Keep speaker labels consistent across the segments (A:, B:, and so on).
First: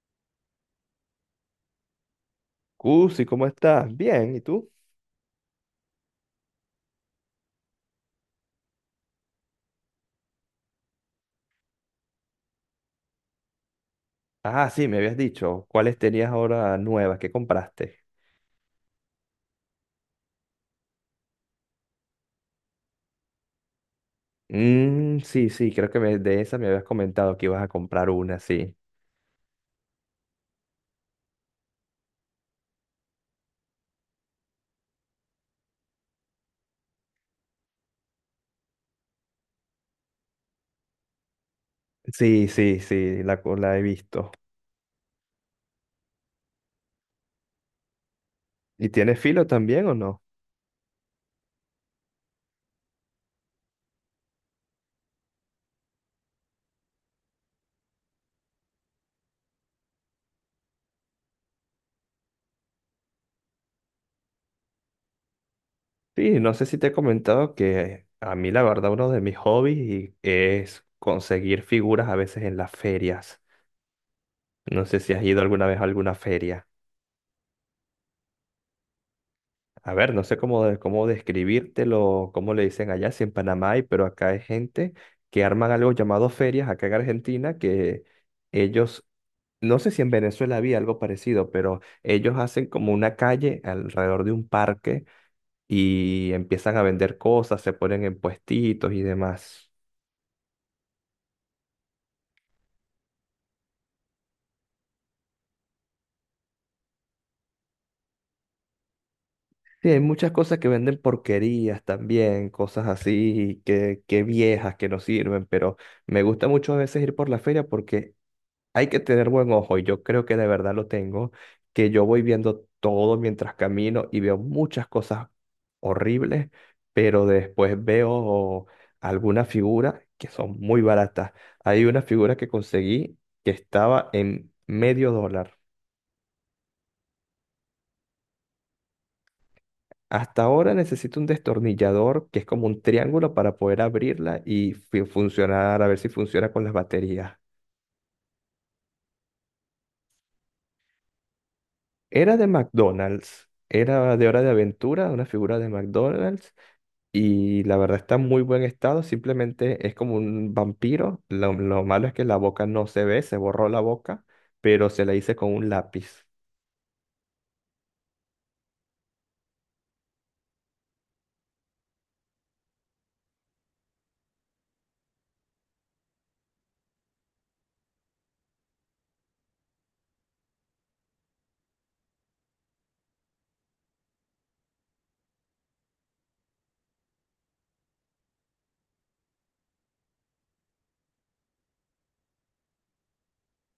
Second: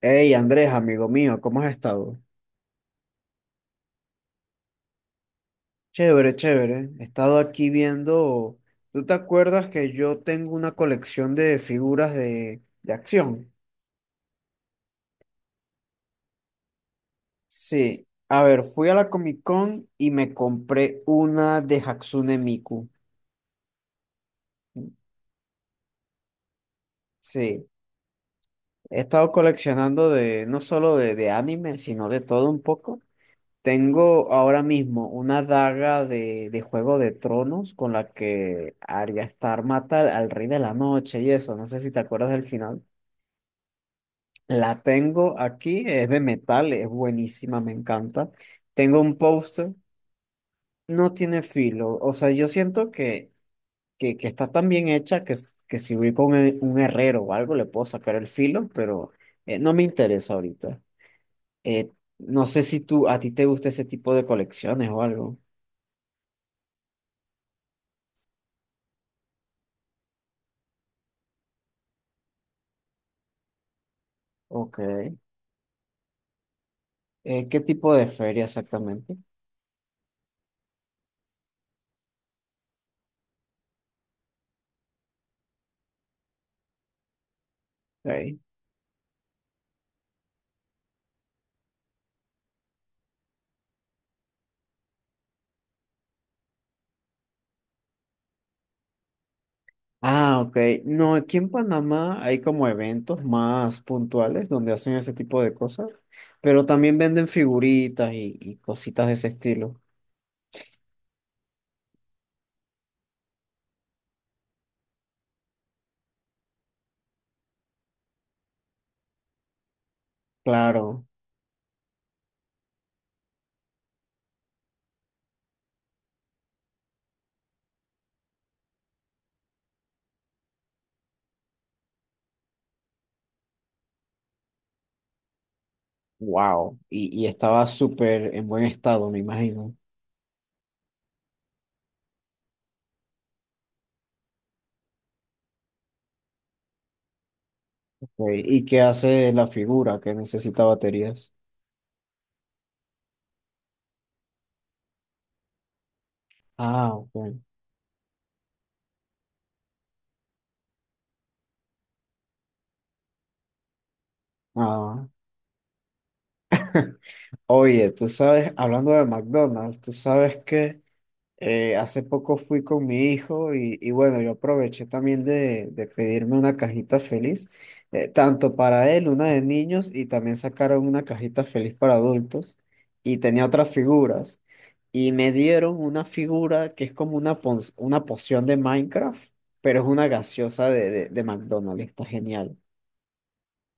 A: Hey Andrés, amigo mío, ¿cómo has estado?
B: Cusi, ¿cómo estás? Bien, ¿y tú?
A: Chévere, chévere. He estado aquí viendo. ¿Tú te acuerdas que yo tengo una colección de figuras de acción?
B: Ah, sí, me habías dicho. ¿Cuáles tenías ahora nuevas? ¿Qué compraste?
A: Sí. A ver, fui a la Comic Con y me compré una de Hatsune Miku.
B: Mm, sí, sí, creo que de esa me habías comentado que ibas
A: Sí.
B: a comprar una, sí.
A: He estado coleccionando de no solo de anime, sino de todo un poco. Tengo ahora mismo una daga de Juego de Tronos con la que Arya Stark mata al Rey de la Noche y eso, no sé si te acuerdas del
B: Sí, sí,
A: final.
B: sí, la he visto.
A: La tengo aquí, es de metal, es buenísima, me encanta.
B: ¿Y
A: Tengo un
B: tienes filo
A: póster,
B: también o no?
A: no tiene filo, o sea, yo siento que está tan bien hecha que, que si voy con un herrero o algo le puedo sacar el filo, pero no me interesa ahorita. Eh, no sé si tú, a ti te gusta ese tipo de colecciones o algo.
B: Sí, no sé si te he comentado que a mí la verdad uno de mis hobbies es conseguir figuras a veces en las ferias.
A: Ok.
B: No sé si has ido alguna vez a alguna feria.
A: ¿Qué tipo de feria exactamente?
B: A ver, no sé cómo, cómo describírtelo, cómo le dicen allá, si en Panamá hay, pero acá hay gente que arman algo llamado ferias, acá en Argentina, que
A: Ok.
B: ellos, no sé si en Venezuela había algo parecido, pero ellos hacen como una calle alrededor de un parque y empiezan a vender cosas, se ponen en puestitos y demás.
A: Ah, ok. No, aquí en Panamá hay como eventos más puntuales donde hacen ese tipo de cosas, pero también venden figuritas y cositas de ese estilo.
B: Sí, hay muchas cosas que venden porquerías también, cosas así que viejas que no sirven, pero me gusta mucho a veces ir por la feria porque hay que tener buen ojo y yo creo que de verdad lo
A: Claro,
B: tengo, que yo voy viendo todo mientras camino y veo muchas cosas horribles, pero después veo algunas figuras que son muy baratas. Hay una figura que conseguí que estaba en medio dólar.
A: wow. Y estaba súper en buen estado, me imagino.
B: Hasta ahora necesito un destornillador que es como un triángulo para poder abrirla y funcionar, a ver si funciona con las baterías.
A: Ok, ¿y qué hace la figura que necesita baterías?
B: Era de McDonald's, era de Hora de Aventura, una figura de McDonald's.
A: Ah, ok.
B: Y la verdad está en muy buen estado, simplemente es como un vampiro. Lo malo es que la boca no se ve, se borró la boca, pero se
A: Ah.
B: la hice con un lápiz.
A: Oye, tú sabes, hablando de McDonald's, tú sabes que... hace poco fui con mi hijo y bueno, yo aproveché también de pedirme una cajita feliz, tanto para él, una de niños, y también sacaron una cajita feliz para adultos y tenía otras figuras. Y me dieron una figura que es como una, una poción de Minecraft, pero es una gaseosa de, de McDonald's, está genial.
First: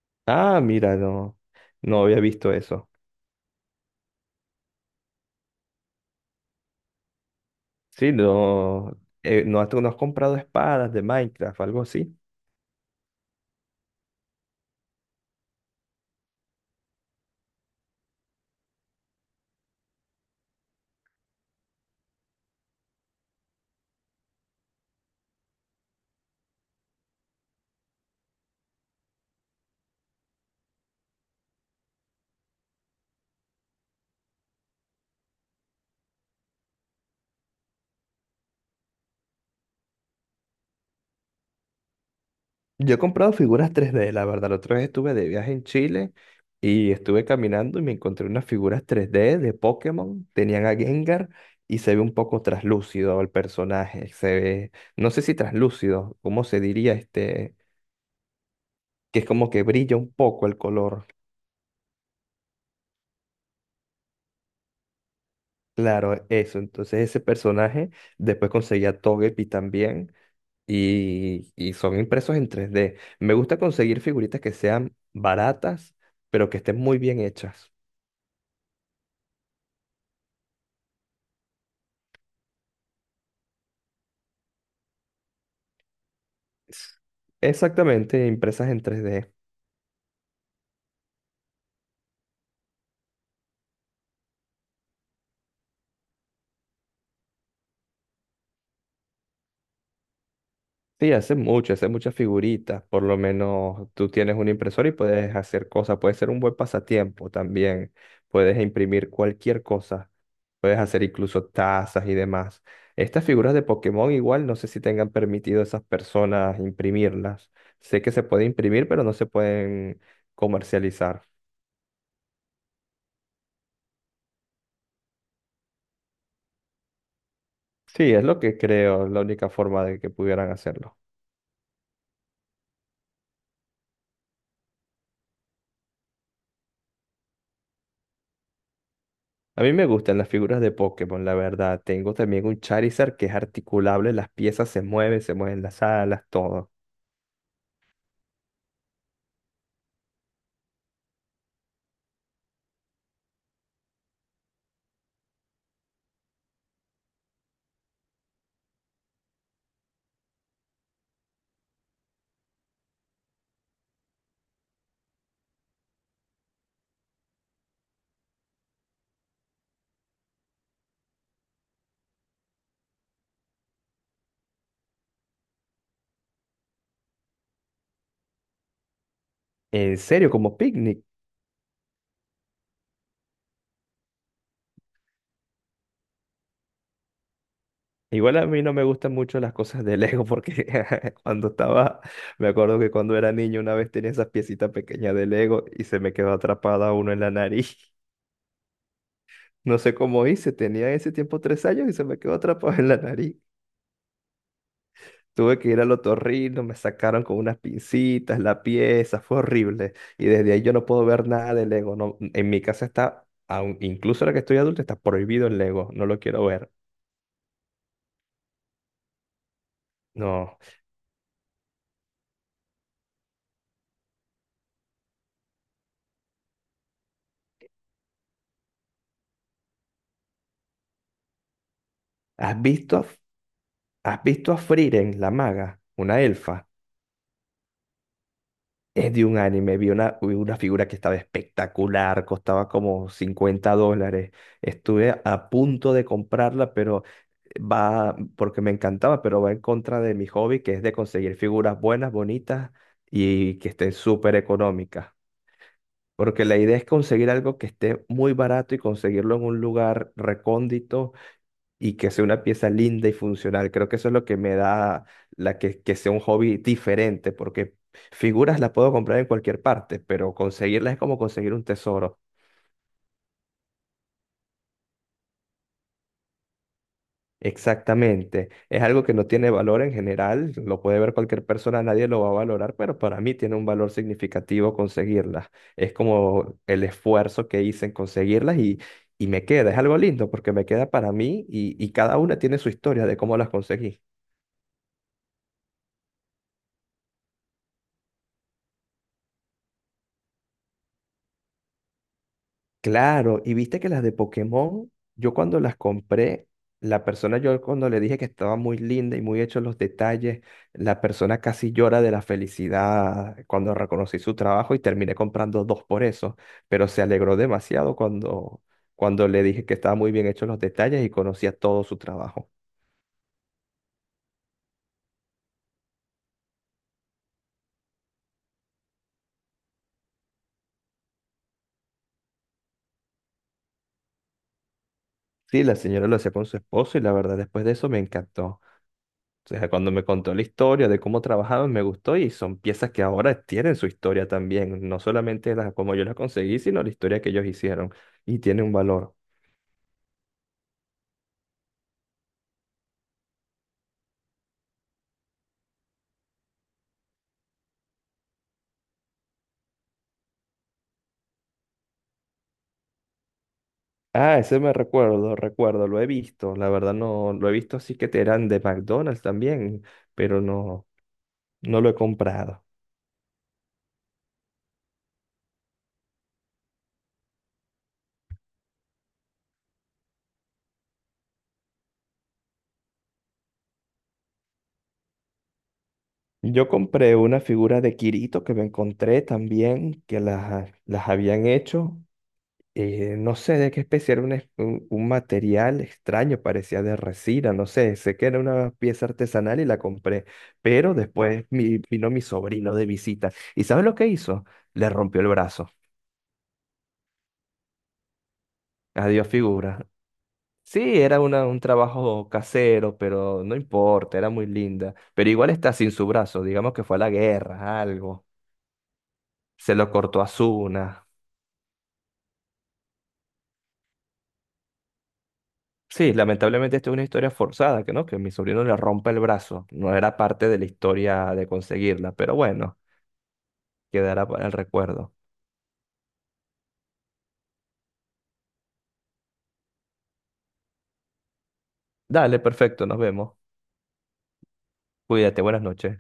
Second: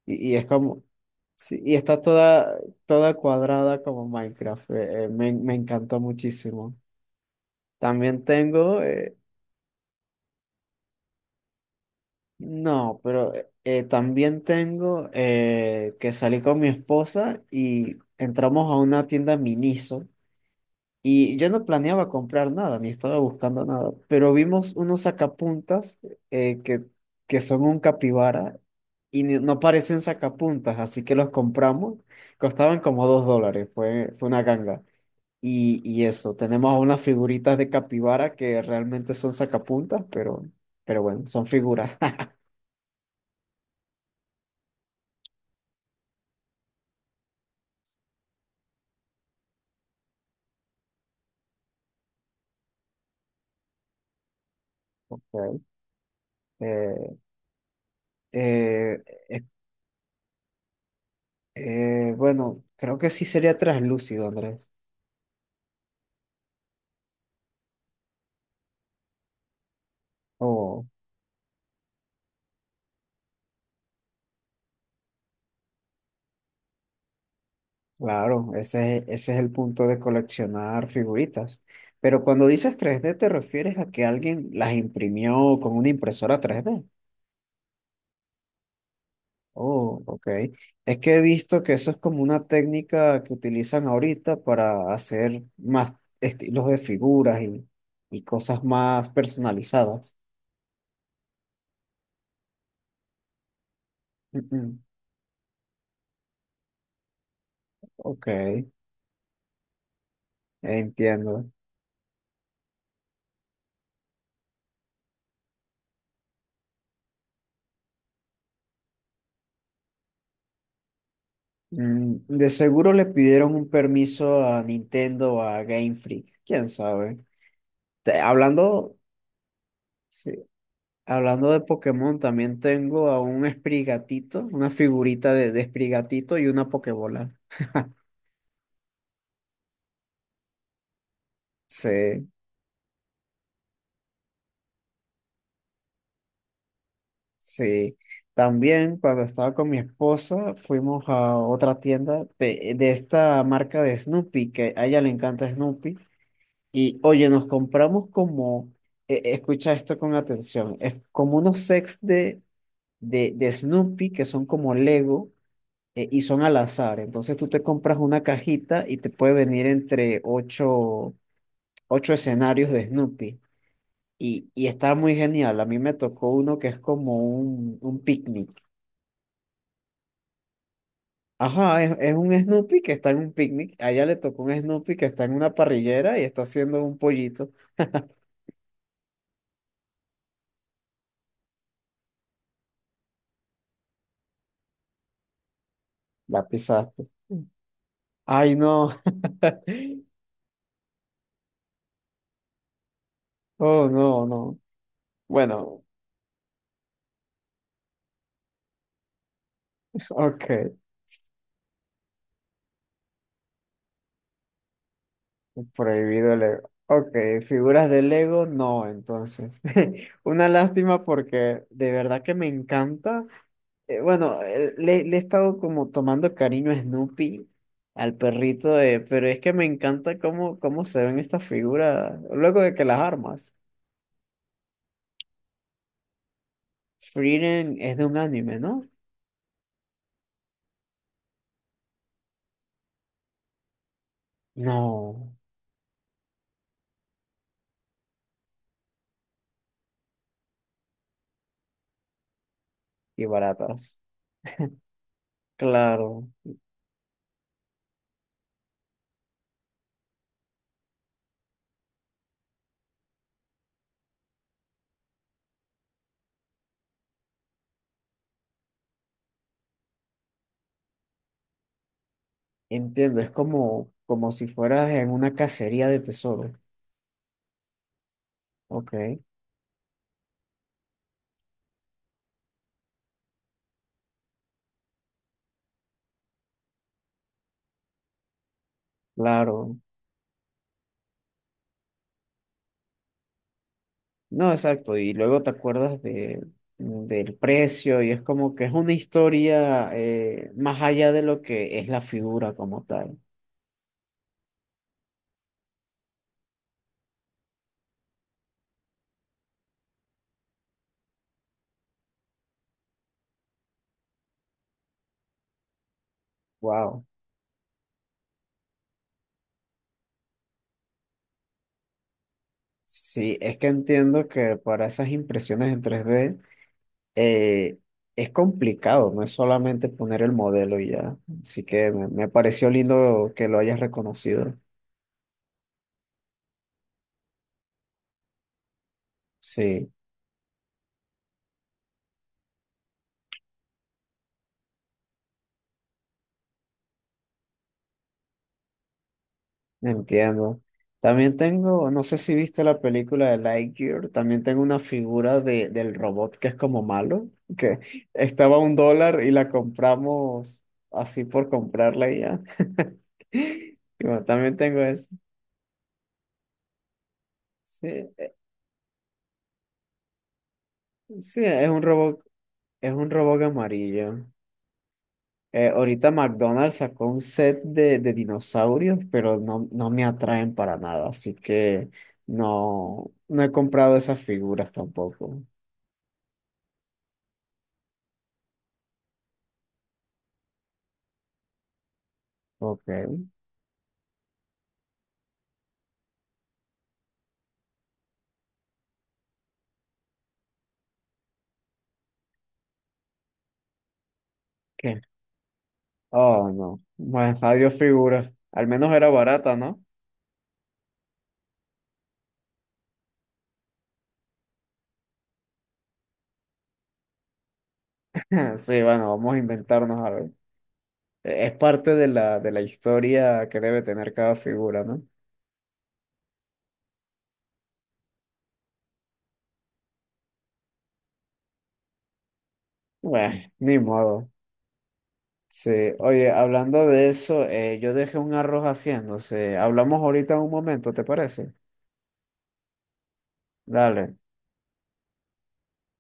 A: Y es
B: Ah,
A: como,
B: mira, no,
A: sí, y está
B: no había visto
A: toda,
B: eso.
A: toda cuadrada como Minecraft, me, me encantó muchísimo.
B: Sí,
A: También tengo,
B: no, no, no has comprado espadas de Minecraft, algo así.
A: no, pero también tengo que salí con mi esposa y entramos a una tienda Miniso y yo no planeaba comprar nada, ni estaba buscando nada, pero vimos unos sacapuntas eh, que, que son un capibara y no parecen sacapuntas, así que los compramos. Costaban como dos dólares, fue, fue una ganga. Y eso, tenemos unas figuritas de capibara que realmente son sacapuntas, pero bueno, son figuras.
B: Yo he comprado figuras 3D, la verdad. La otra vez estuve de viaje en Chile y estuve caminando y me encontré unas figuras 3D de Pokémon. Tenían a Gengar y se ve un poco traslúcido el personaje. Se ve, no sé si traslúcido, ¿cómo se diría
A: Eh,
B: este?
A: eh,
B: Que es
A: eh,
B: como que brilla un poco el color.
A: bueno, creo que sí sería traslúcido, Andrés.
B: Claro, eso. Entonces ese personaje, después conseguí a Togepi también
A: Oh,
B: y son impresos en 3D. Me gusta conseguir figuritas que sean baratas, pero que estén muy bien hechas.
A: claro, ese es el punto de coleccionar figuritas. Pero cuando dices 3D, ¿te refieres a que alguien las imprimió con una impresora 3D?
B: Exactamente, impresas en 3D.
A: Oh, ok. Es que he visto que eso es como una técnica que utilizan ahorita para hacer más estilos de figuras y cosas más personalizadas.
B: Sí, hace muchas figuritas. Por lo menos tú tienes
A: Mm,
B: un
A: mm.
B: impresor y puedes hacer cosas. Puede ser un buen pasatiempo también.
A: Ok,
B: Puedes imprimir cualquier cosa. Puedes hacer
A: entiendo.
B: incluso tazas y demás. Estas figuras de Pokémon igual no sé si tengan permitido a esas personas imprimirlas. Sé que se puede imprimir, pero no se pueden comercializar.
A: Mm, de seguro le pidieron un permiso a Nintendo o a Game Freak, quién sabe.
B: Sí, es lo que
A: Hablando,
B: creo, la única forma de que
A: sí,
B: pudieran hacerlo.
A: hablando de Pokémon, también tengo a un Sprigatito, una figurita de Sprigatito y una Pokébola.
B: A mí me gustan las figuras de Pokémon, la verdad. Tengo
A: Sí,
B: también un Charizard que es articulable, las piezas se mueven las alas, todo.
A: sí. También cuando estaba con mi esposa fuimos a otra tienda de esta marca de Snoopy, que a ella le encanta Snoopy. Y oye, nos compramos como, escucha esto con atención, es como unos sets de de Snoopy que son como Lego y son al azar. Entonces tú te compras una cajita y te puede venir entre ocho, ocho escenarios de Snoopy. Y está muy genial. A mí me tocó uno que es como un picnic.
B: En serio, como picnic.
A: Ajá, es un Snoopy que está en un picnic. A ella le tocó un Snoopy que está en una parrillera y está haciendo un pollito.
B: Igual a mí no me gustan mucho las cosas de Lego porque cuando estaba, me acuerdo que cuando era niño una vez tenía esas piecitas pequeñas de Lego y se me quedó
A: La
B: atrapada
A: pisaste.
B: uno en la nariz.
A: Ay, no.
B: No sé cómo hice, tenía en ese tiempo 3 años y se me quedó atrapado en la nariz.
A: Oh, no, no.
B: Tuve que ir
A: Bueno,
B: al otorrino, me sacaron con unas pincitas la pieza, fue horrible. Y desde ahí yo
A: ok.
B: no puedo ver nada de Lego. No, en mi casa está, incluso ahora que estoy adulto, está prohibido el Lego. No lo
A: Prohibido
B: quiero
A: Lego.
B: ver.
A: Ok, figuras de Lego, no, entonces. Una
B: No.
A: lástima porque de verdad que me encanta. Bueno, le, le he estado como tomando cariño a Snoopy, al perrito, pero es que me encanta cómo, cómo se ven estas figuras. Luego
B: ¿Has
A: de que
B: visto
A: las
B: a,
A: armas.
B: has visto a Frieren, la maga? Una elfa.
A: Frieren es de un anime, ¿no?
B: Es de un anime. Vi una figura que estaba espectacular, costaba como 50 dólares. Estuve
A: No,
B: a punto de comprarla, pero va, porque me encantaba, pero va en contra de mi hobby, que es de conseguir figuras buenas, bonitas
A: y
B: y que estén
A: baratas.
B: súper económicas.
A: Claro,
B: Porque la idea es conseguir algo que esté muy barato y conseguirlo en un lugar recóndito y que sea una pieza linda y funcional. Creo que eso es lo que me da la que sea un hobby diferente, porque figuras las puedo comprar en cualquier parte, pero conseguirlas es como conseguir un tesoro.
A: entiendo, es como, como si fueras en una cacería de tesoro.
B: Exactamente. Es
A: Ok,
B: algo que no tiene valor en general, lo puede ver cualquier persona, nadie lo va a valorar, pero para mí tiene un valor significativo conseguirlas. Es como el esfuerzo que hice en conseguirlas y me queda,
A: claro.
B: es algo lindo porque me queda para mí y cada una tiene su historia de cómo las conseguí.
A: No, exacto. Y luego te acuerdas de, del precio y es como que es una historia más allá de lo que es la figura como tal.
B: Claro, y viste que las de Pokémon, yo cuando las compré, la persona, yo cuando le dije que estaba muy linda y muy hechos los detalles, la persona casi llora de la felicidad cuando reconocí su trabajo y terminé comprando dos por eso, pero se
A: Wow.
B: alegró demasiado cuando, le dije que estaba muy bien hechos los detalles y conocía todo su trabajo.
A: Sí, es que entiendo que para esas impresiones en 3D eh, es complicado, no es solamente poner el modelo y ya. Así que me pareció lindo que lo hayas reconocido.
B: Sí, la señora lo hacía con su esposo y la verdad después de eso me encantó. O sea, cuando
A: Sí.
B: me contó la historia de cómo trabajaban, me gustó y son piezas que ahora tienen su historia también, no solamente las como yo las conseguí, sino la historia que ellos hicieron y tiene un valor.
A: Entiendo. También tengo, no sé si viste la película de Lightyear, también tengo una figura de, del robot que es como malo, que estaba a un dólar y la compramos así por comprarla y ya. Y bueno,
B: Ah,
A: también
B: ese me
A: tengo eso.
B: recuerdo, lo he visto, la verdad no lo he visto
A: Sí,
B: así que te eran de McDonald's también, pero no
A: sí,
B: no lo he comprado.
A: es un robot amarillo. Ahorita McDonald's sacó un set de dinosaurios, pero no, no me atraen para nada, así que no, no he comprado esas figuras tampoco.
B: Yo compré una figura de Kirito que me encontré también que las habían hecho
A: Ok.
B: no sé de qué especie era un material extraño, parecía de resina, no sé, sé que era una pieza artesanal y la compré, pero después vino mi sobrino de visita y ¿sabes lo que hizo? Le
A: ¿Qué?
B: rompió el brazo.
A: Oh, no. Bueno, adiós figura. Al menos era
B: Adiós
A: barata, ¿no?
B: figura. Sí, era una, un trabajo casero, pero no importa, era muy linda. Pero igual está sin su brazo, digamos que fue a la guerra, algo.
A: Sí, bueno, vamos a
B: Se lo
A: inventarnos a
B: cortó a
A: ver.
B: Asuna.
A: Es parte de la historia que debe tener cada figura, ¿no?
B: Sí, lamentablemente esto es una historia forzada, que no, que mi sobrino le rompa el brazo. No era parte de la historia de conseguirla, pero bueno,
A: Bueno, ni
B: quedará
A: modo.
B: para el recuerdo.
A: Sí, oye, hablando de eso, yo dejé un arroz haciéndose. Hablamos ahorita un momento, ¿te parece?
B: Dale, perfecto, nos vemos.
A: Dale.
B: Cuídate, buenas noches.